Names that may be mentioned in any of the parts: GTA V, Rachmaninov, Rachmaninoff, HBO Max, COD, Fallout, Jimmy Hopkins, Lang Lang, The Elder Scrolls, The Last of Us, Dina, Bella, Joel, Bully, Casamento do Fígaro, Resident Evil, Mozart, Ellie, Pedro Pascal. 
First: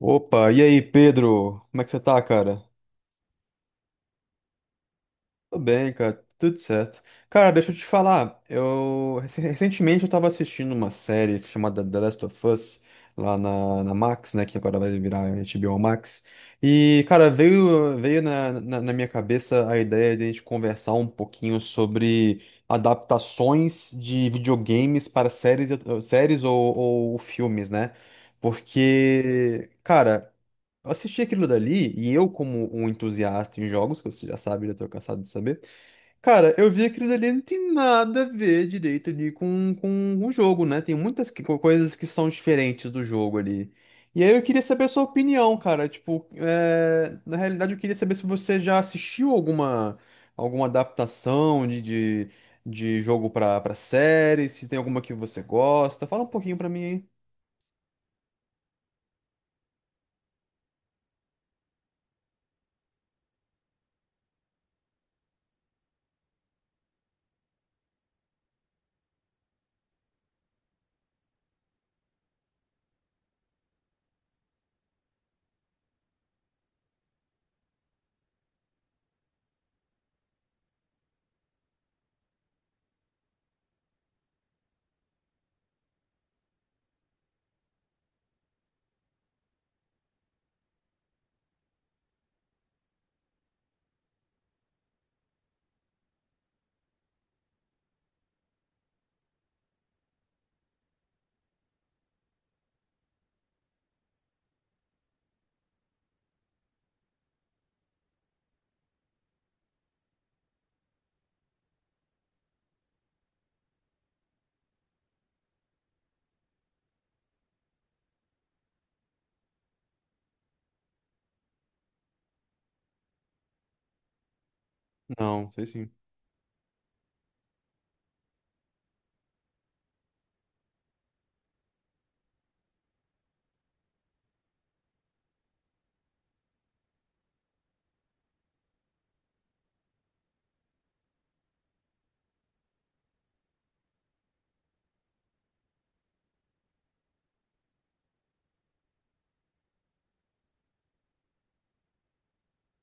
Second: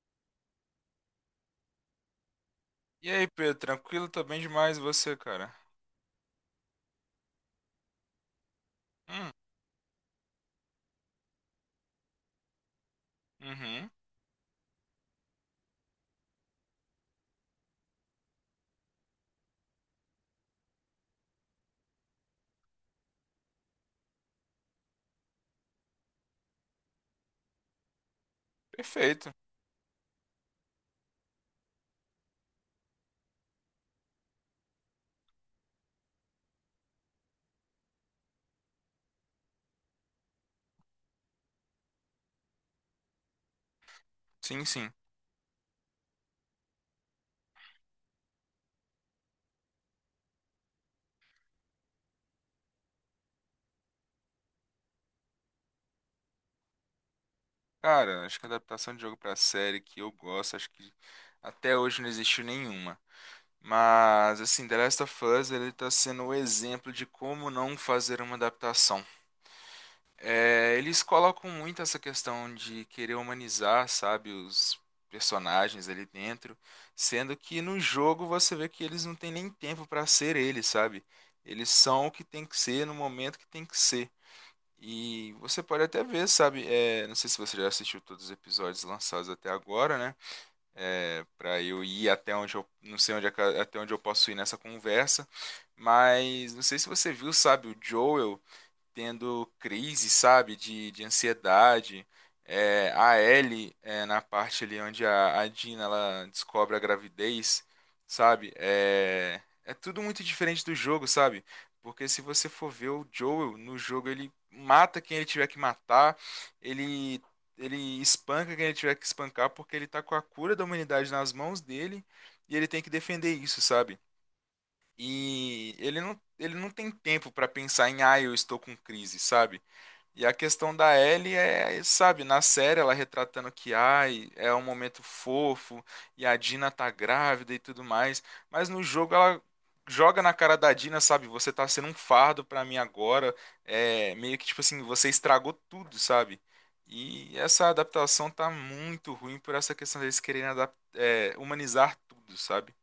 Opa, e aí, Pedro? Como é que você tá, cara? E aí, Pedro, tranquilo? Tô bem demais, e você, cara? Tô bem, cara, tudo certo. Cara, deixa eu te falar, Hum. Recentemente eu tava assistindo uma série chamada The Last of Us lá na, Uhum. na Max, né, que agora vai virar HBO Max. E, cara, veio na minha cabeça a ideia de a gente conversar um pouquinho sobre adaptações de videogames para séries, séries ou filmes, né? Perfeito. Porque, cara, eu assisti aquilo dali e eu, como um entusiasta em jogos, que você já sabe, já tô cansado de saber, cara, eu vi aquilo dali não tem nada a ver direito ali com o jogo, né? Tem muitas coisas que são diferentes do jogo ali. E aí eu queria Sim, saber a sim. sua opinião, cara. Tipo, é, na realidade eu queria saber se você já assistiu alguma, alguma adaptação de jogo pra série, se tem alguma que você gosta. Fala um pouquinho pra mim aí. Cara, acho que a adaptação de jogo pra série que eu gosto, acho que até hoje não existiu nenhuma. Mas, assim, The Last of Us, ele tá sendo o exemplo de como não fazer uma adaptação. É, eles colocam muito essa questão de querer humanizar, sabe, os personagens ali dentro, sendo que no jogo você vê que eles não têm nem tempo para ser eles, sabe? Eles são o que tem que ser no momento que tem que ser. E você pode até ver, sabe? É, não sei se você já assistiu todos os episódios lançados até agora, né? É, para eu ir até onde eu não sei até onde eu posso ir nessa conversa, mas não sei se você viu, sabe? O Joel tendo crise, sabe, de ansiedade. É, a Ellie, é, na parte ali onde a Dina ela descobre a gravidez, sabe, é tudo muito diferente do jogo, sabe? Porque se você for ver o Joel no jogo, ele mata quem ele tiver que matar, ele ele espanca quem ele tiver que espancar porque ele tá com a cura da humanidade nas mãos dele e ele tem que defender isso, sabe? Não, sei E sim. ele não tem tempo para pensar em, ah, eu estou com crise, sabe? E a questão da Ellie é, sabe, na série ela retratando que, ai, é um momento fofo e a Dina tá grávida e tudo mais, mas no jogo ela joga na cara da Dina, sabe? Você tá sendo um fardo pra mim agora, é meio que tipo assim, você estragou tudo, sabe? E essa adaptação tá muito ruim por essa questão deles quererem é, humanizar tudo, sabe?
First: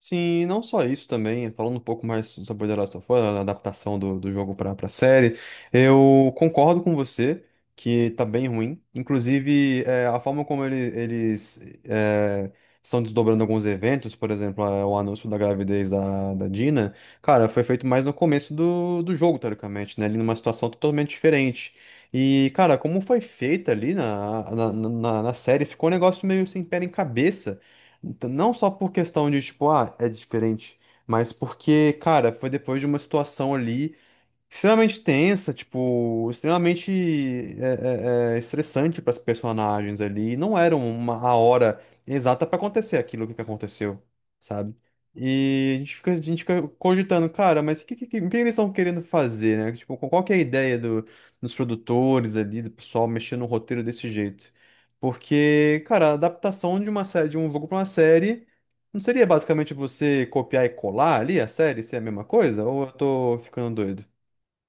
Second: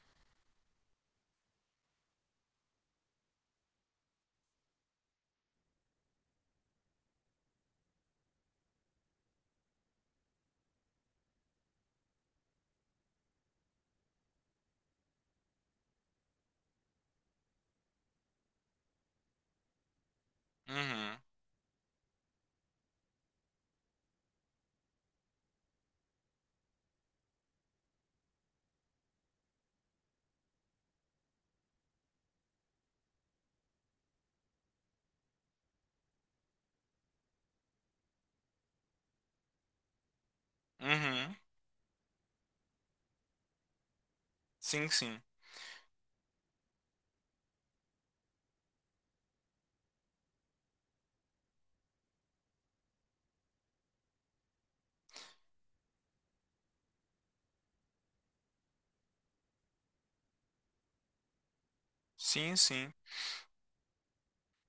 Sim, e não só isso também, falando um pouco mais sobre The Last of Us, a adaptação do jogo para a série, eu concordo com você que tá bem ruim. Inclusive, é, a forma como eles é, estão desdobrando alguns eventos, por exemplo, é, o anúncio da gravidez da Dina, cara, foi feito mais no começo do jogo, teoricamente, né? Ali numa situação totalmente Uhum, diferente. E, cara, como foi feita ali na série, ficou um negócio meio sem pé nem cabeça. Então, não só por questão de, tipo, ah, é diferente, mas porque, cara, foi depois de uma situação ali extremamente tensa, tipo, extremamente estressante para as personagens ali. Não era uma a uhum. hora exata para acontecer aquilo que aconteceu, sabe? Sim, sim. E a gente fica cogitando, cara, mas o que eles estão querendo fazer, né? Tipo, qual que é a ideia do, dos produtores ali, do pessoal mexendo no roteiro desse jeito? Porque, cara, a adaptação de uma série, de um jogo para uma série, não seria basicamente você copiar e colar ali a série, se é a mesma Sim, coisa? Ou eu sim. tô ficando doido?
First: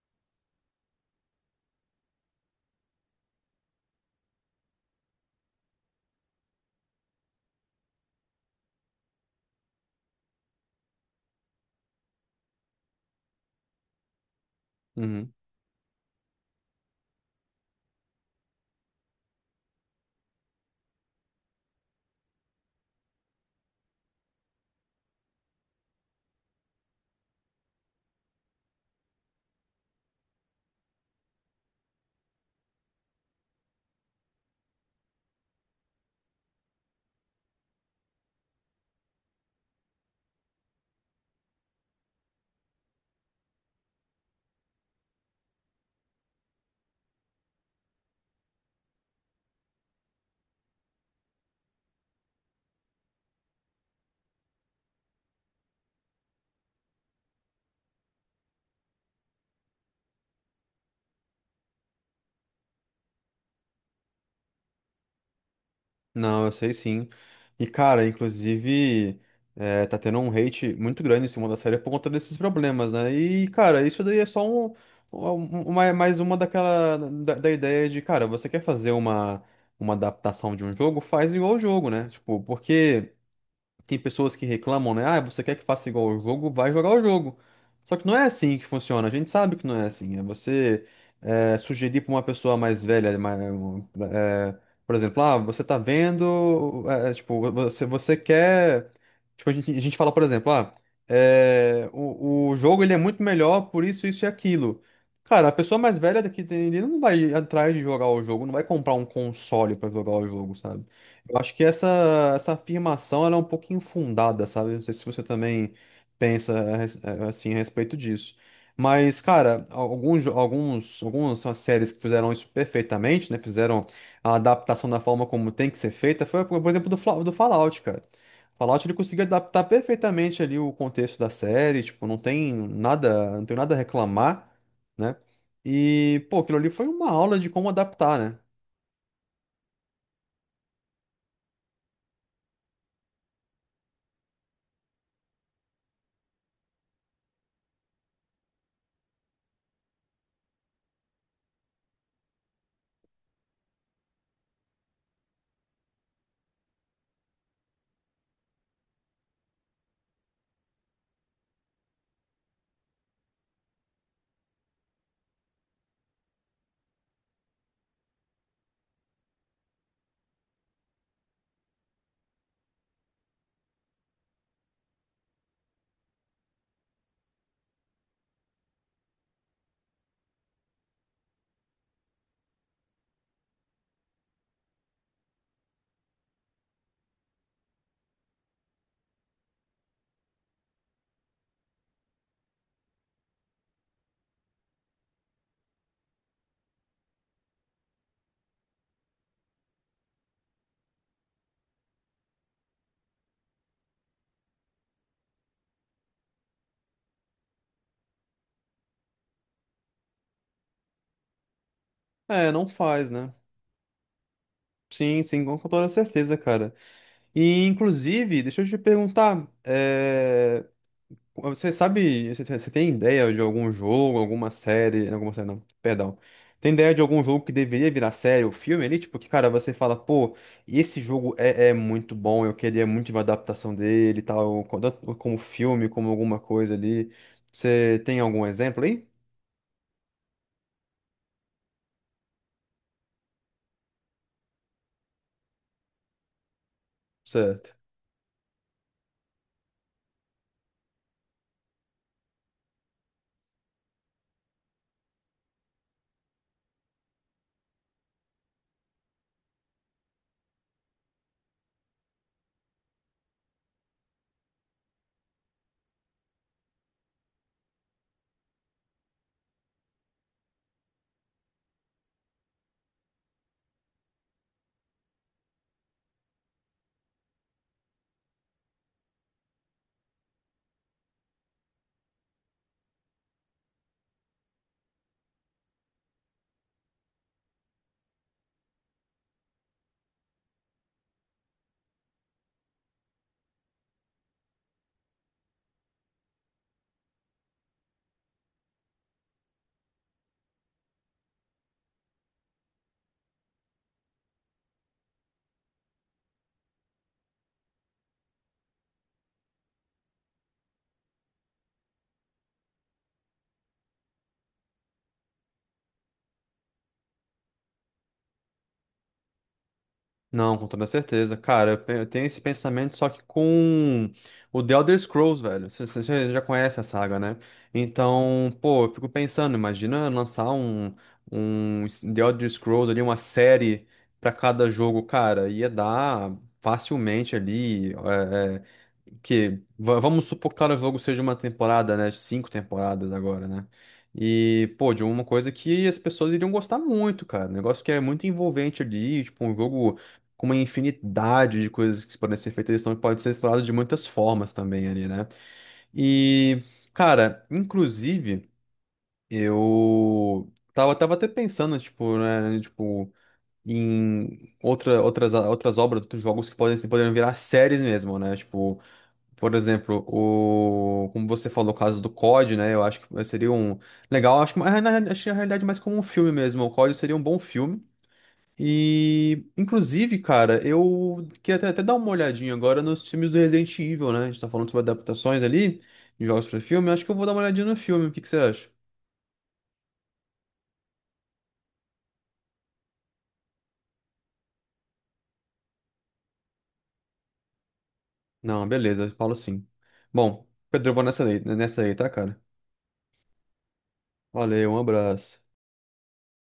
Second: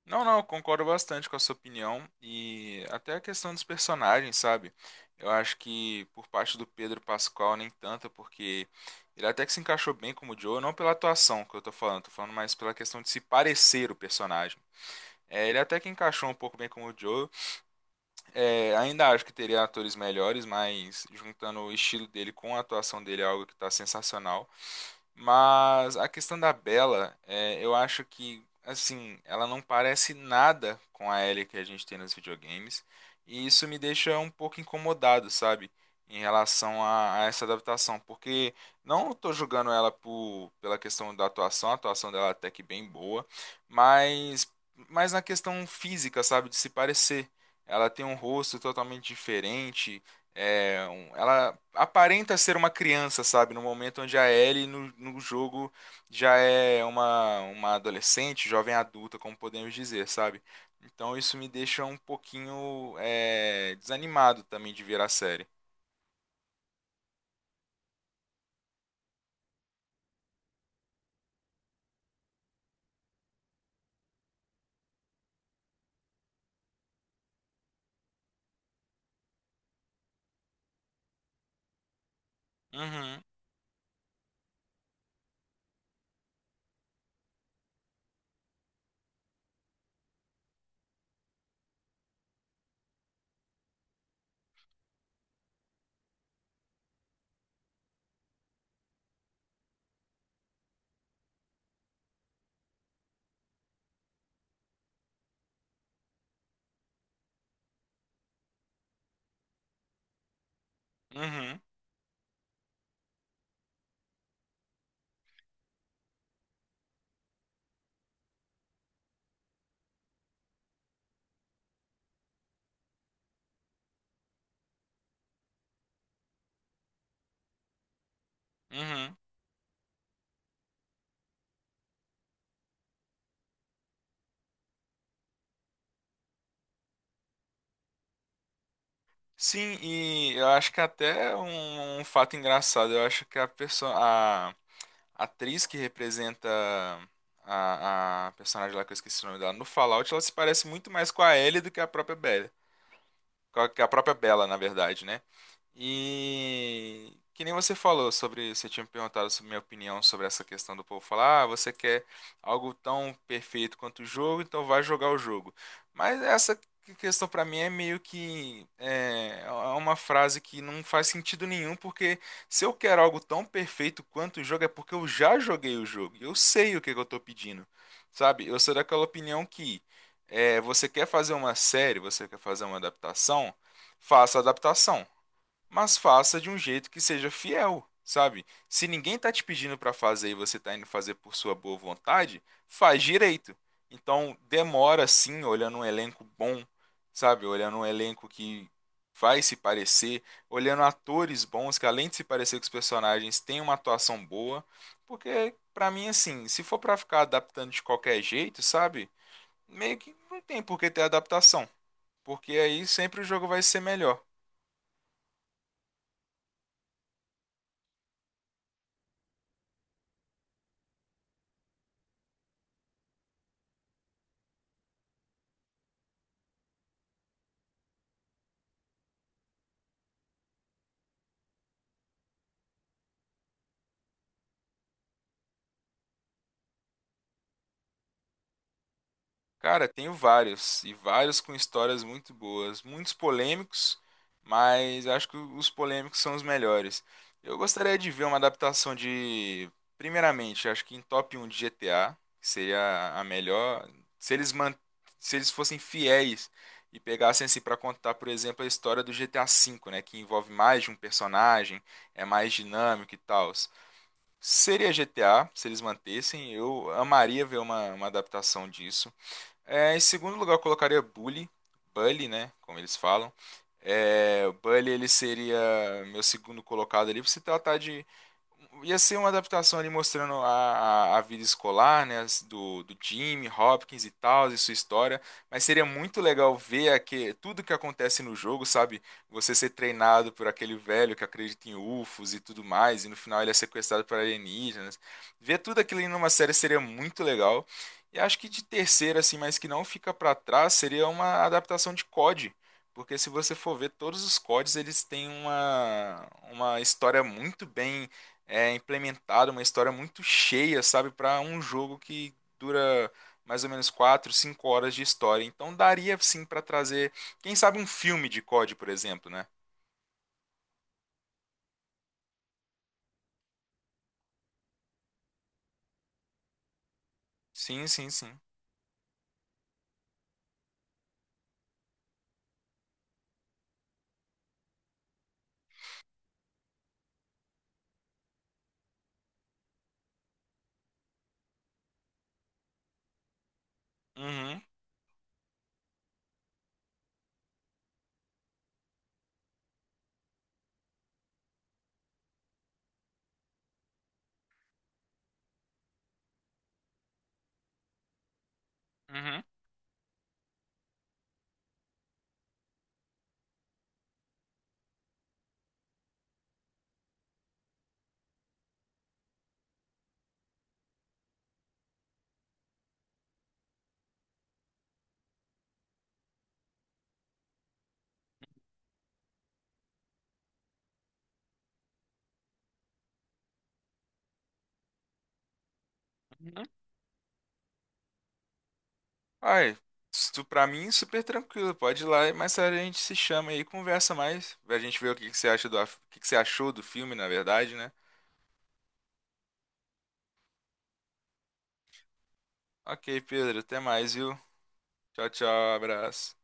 Não, não, eu concordo bastante com a sua opinião e até a questão dos personagens, sabe? Eu acho que por parte do Pedro Pascal nem tanto, porque ele até que se encaixou bem como o Joe, não pela atuação que eu tô falando mais pela questão de se parecer o personagem. Uhum. É, ele até que encaixou um pouco bem como o Joe. É, ainda acho que teria atores melhores, mas juntando o estilo dele com a atuação dele é algo que está sensacional. Mas a questão da Bella, é, eu acho que, assim, ela não parece nada com a Ellie que a gente tem nos videogames. E isso me deixa um pouco incomodado, sabe? Em relação a essa adaptação. Porque não estou julgando ela por, pela questão da atuação, a atuação dela é até que bem boa. Mas, mas na questão física, sabe? De se parecer. Ela tem um rosto totalmente diferente. É, ela aparenta ser uma criança, sabe? No momento onde a Ellie no jogo já é uma adolescente, jovem adulta, como podemos dizer, sabe? Então isso me deixa um pouquinho é, desanimado também de ver a série. Não, eu sei sim. E, cara, inclusive, é, tá tendo um hate muito grande em cima da série por conta desses problemas, né? E, cara, isso daí é só um- mais uma daquela, da ideia de, cara, você quer fazer uma adaptação de um jogo? Faz igual o jogo, né? Tipo, porque. Uhum, Tem pessoas que reclamam, né? Ah, você quer que faça igual o jogo? Vai jogar o jogo. Só que não é assim que funciona. A gente sabe que não é assim. É você é, sugerir para uma pessoa mais velha, mais, é, por exemplo, ah, você tá vendo, tipo, você quer. Tipo, a gente fala, por exemplo, ah, é, o jogo ele é muito melhor por isso, isso e aquilo. Cara, a pessoa mais velha daqui ele não vai atrás de jogar o jogo, não vai comprar um console para jogar o jogo, sabe? Eu acho uhum, que essa afirmação ela é um pouco infundada, sabe? Não sei se você também pensa assim a respeito disso. Mas, cara, algumas são as séries que fizeram isso perfeitamente, né? Fizeram a adaptação da forma como tem que ser feita. Foi, por exemplo, do Fallout, cara. Fallout ele uhum. conseguiu adaptar perfeitamente ali o contexto da série, tipo, não tem nada, não tem nada a reclamar, né? E, pô, aquilo ali foi uma aula de como adaptar, né? Sim, e eu acho que até um fato engraçado, eu acho que a atriz que representa a personagem lá que eu esqueci o nome dela no Fallout, ela se parece muito mais com a Ellie do que a própria Bella. Com a, que a própria Bella, na verdade, né? E que nem você falou sobre, você tinha me perguntado sobre minha opinião sobre essa questão do povo falar, ah, você quer algo tão perfeito quanto o jogo, então vai jogar o jogo. Mas essa questão pra mim é meio que é, é uma frase que não faz sentido nenhum, porque se eu quero algo tão perfeito quanto o jogo é porque eu já joguei o jogo, eu sei o que que eu tô pedindo, sabe? Eu sou daquela opinião que é, você quer fazer uma série, você quer fazer uma adaptação, faça a adaptação mas faça de um jeito que seja fiel, sabe? Se ninguém tá te pedindo para fazer e você tá indo fazer por sua boa vontade, faz direito. Então, demora sim, olhando um elenco bom, sabe? Olhando um elenco que vai se parecer, olhando atores bons que além de se parecer com os personagens, tem uma atuação boa, porque pra mim assim, se for pra ficar adaptando de qualquer jeito, sabe? Meio que não tem por que ter adaptação, É, porque não aí faz, sempre o né? jogo vai ser melhor. Sim, sim, com toda certeza, cara. E, inclusive, deixa eu te perguntar, é, você sabe, você tem ideia de algum jogo, alguma série não, perdão, tem ideia de algum jogo que deveria virar série ou filme ali? Tipo, que, cara, você fala, pô, esse jogo é muito bom, eu queria muito uma adaptação dele e tal, tanto como filme, como alguma coisa ali. Você tem algum exemplo aí? Cara, tenho vários, e vários com histórias muito boas, muitos polêmicos, mas acho que os polêmicos são os melhores. Eu Certo. gostaria de ver uma adaptação de, primeiramente, acho que em top 1 de GTA, que seria a melhor, se eles man... se eles fossem fiéis e pegassem assim para contar, por exemplo, a história do GTA V, né, que envolve mais de um personagem, é mais dinâmico e tal. Seria GTA, se eles mantessem, eu amaria ver uma adaptação disso. É, em segundo lugar, eu colocaria Bully, Bully, né? Como eles falam. É, o Bully ele seria meu segundo colocado ali, pra se tratar de. Ia ser uma adaptação ali mostrando a vida escolar, né, do Jimmy, Hopkins e tal, e sua história, mas seria muito legal ver tudo que acontece no jogo, sabe? Você ser treinado por aquele velho que acredita em UFOs e tudo mais, e no final ele é sequestrado por alienígenas. Ver tudo aquilo em uma série seria muito legal. E acho que de terceira, assim, mas que não fica pra trás, seria uma adaptação de COD. Porque se você for ver todos os CODs, eles têm uma história muito bem é implementado uma história muito cheia, sabe, para um jogo que dura mais ou menos 4, 5 horas de história. Então daria sim para trazer, quem sabe um filme de COD, por exemplo, né? Não, com toda certeza. Cara, eu tenho esse pensamento só que com o The Elder Scrolls, velho. Você já já conhece a saga, né? Sim, sim, sim. Então, pô, eu fico pensando, imagina lançar um, The Elder Scrolls ali, uma série pra cada jogo, cara. Ia dar facilmente ali, que vamos supor que cada jogo seja uma temporada, né? Cinco temporadas agora, né? Uhum, E, pô, de uma coisa que as pessoas iriam gostar muito, cara. Um negócio que é muito envolvente ali, tipo, um jogo com uma infinidade de coisas que podem ser feitas, eles estão, pode ser explorado de muitas formas também ali, né? E, cara, inclusive, uhum, eu tava, tava até pensando, tipo, né, tipo, em outra, outras, outras obras, outros jogos que podem, poderiam virar séries mesmo, né? Tipo, por exemplo, como você falou, o caso do COD, né? Eu acho que seria um legal, acho que acho que na realidade mais como um filme mesmo. O COD seria um bom filme. E, inclusive, cara, eu queria até dar uma olhadinha agora nos filmes do Resident Evil, né? A gente tá falando sobre adaptações ali, de jogos pra uhum. filme. Acho que eu vou dar uma olhadinha no filme. O que que você acha? Ai, isso pra mim é super tranquilo, pode ir lá, mas a gente se chama aí, e conversa mais, a gente vê o que que você acha do, o que que você achou do filme, na verdade, né? Não, beleza, falo sim. Bom, Pedro, eu vou nessa aí, tá, cara? Ok, Pedro, até mais, viu? Valeu, um Tchau, abraço. tchau, abraço.